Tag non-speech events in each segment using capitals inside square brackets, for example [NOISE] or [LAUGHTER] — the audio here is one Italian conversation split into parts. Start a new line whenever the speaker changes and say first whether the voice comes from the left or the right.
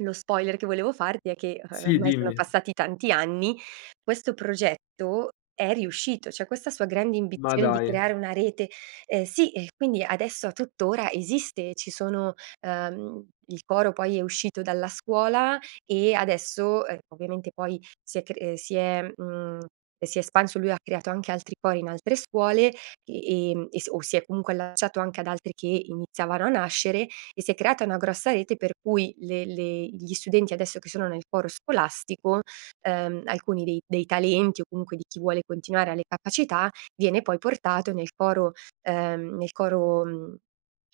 right: Lo spoiler che volevo farti è che, uhm,
left: Sì,
right: ormai sono
left: dimmi.
right: passati tanti anni, questo progetto è riuscito, cioè questa sua grande
left: Ma
right: ambizione di creare
left: dai.
right: una rete, ehm, sì, eh, quindi adesso a tuttora esiste, ci sono, ehm, il coro poi è uscito dalla scuola e adesso, uhm, ovviamente poi si è cr eh, si è, mhmm, si è espanso. Lui ha creato anche altri cori in altre scuole, ehm, e s o si è comunque allacciato anche ad altri che iniziavano a nascere, e si è creata una grossa rete per cui le le gli studenti adesso che sono nel coro scolastico, ehm, alcuni dei dei talenti o comunque di chi vuole continuare e ha le capacità, viene poi portato nel coro, ehm, nel coro, mhmm,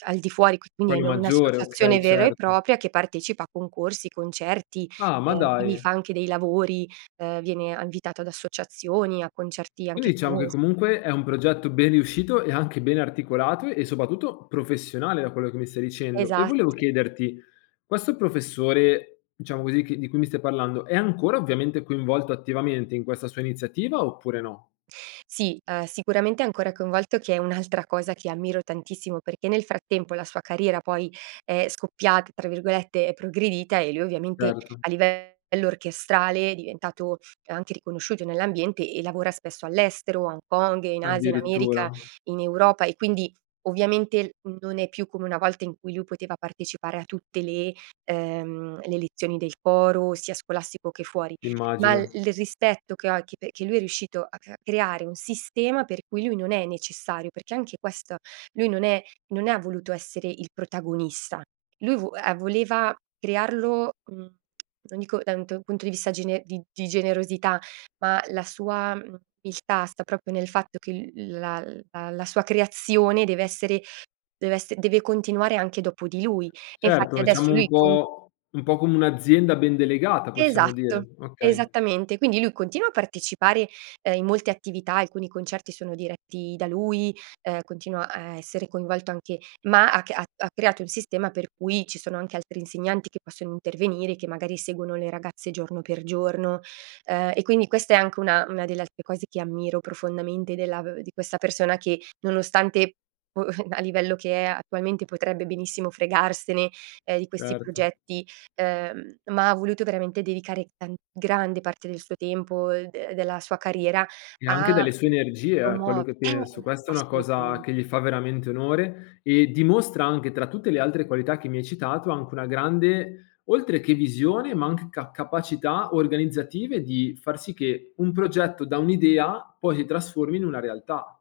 right: al di fuori, quindi è
left: Quello
right: in
left: maggiore,
right: un'associazione
left: okay,
right: vera e
left: certo.
right: propria che partecipa a concorsi, concerti.
left: Ah, ma
right: Ehm, quindi fa
left: dai.
right: anche dei lavori, ehm, viene a invitato ad associazioni, a concerti anche
left: Quindi diciamo che
right: famosi.
left: comunque è un progetto ben riuscito e anche ben articolato e soprattutto professionale da quello che mi stai dicendo. E
right: Esatt
left: volevo chiederti, questo professore diciamo così che di cui mi stai parlando, è ancora ovviamente coinvolto attivamente in questa sua iniziativa oppure no?
right: Sì, uhm, sicuramente è ancora coinvolto, che è un'altra cosa che ammiro tantissimo, perché nel frattempo la sua carriera poi è "scoppiata", tra virgolette, è progredita e lui ovviamente
left: Erto.
right: a livello orchestrale è diventato anche riconosciuto nell'ambiente e lavora spesso all'estero, a Hong Kong, in Asia, in America,
left: Addirittura?
right: in Europa e quindi ovviamente non è più come una volta in cui lui poteva partecipare a tutte le, ehm, le lezioni del coro, sia scolastico che fuori. Ma l
left: Immagino.
right: il rispetto che ho, e che perché lui è riuscito a cr a creare un sistema per cui lui non è necessario, perché anche questo, lui non è non ha voluto essere il protagonista. Lui vo uhm, voleva crearlo, mhmm, [TSK] non dico da un to punto di vista gene di di generosità, ma la sua, mhmm, umiltà sta proprio nel fatto che l la la la sua creazione deve essere deve esse deve continuare anche dopo di lui. E infatti
left: Certo,
right: adesso
left: diciamo
right: lui
left: un
right: con
left: po' un po' come un'azienda ben delegata possiamo
right: Esatto,
left: dire, okay.
right: esattamente. Quindi lui continua a partecipare, uhm, in molte attività, alcuni concerti sono diretti da lui, uhm, continua a essere coinvolto anche ma ha c ha ha creato un sistema per cui ci sono anche altri insegnanti che possono intervenire e che magari seguono le ragazze giorno per giorno, uhm, e quindi questa è anche una una delle altre cose che ammiro profondamente della v di questa persona che nonostante, boh, a livello che è attualmente potrebbe benissimo fregarsene, ehm, di questi
left: Certo.
right: progetti, ehm, ma ha voluto veramente dedicare tan grande parte del suo tempo, uhm, e della sua carriera
left: E anche
right: a
left: dalle sue energie, eh, quello
right: promuove
left: che
right: eh,
left: penso.
right: eh.
left: Questa è una
right: Assolutamen
left: cosa che gli fa veramente onore e dimostra anche tra tutte le altre qualità che mi hai citato, anche una grande, oltre che visione ma anche ca capacità organizzative di far sì che un progetto da un'idea poi si trasformi in una realtà.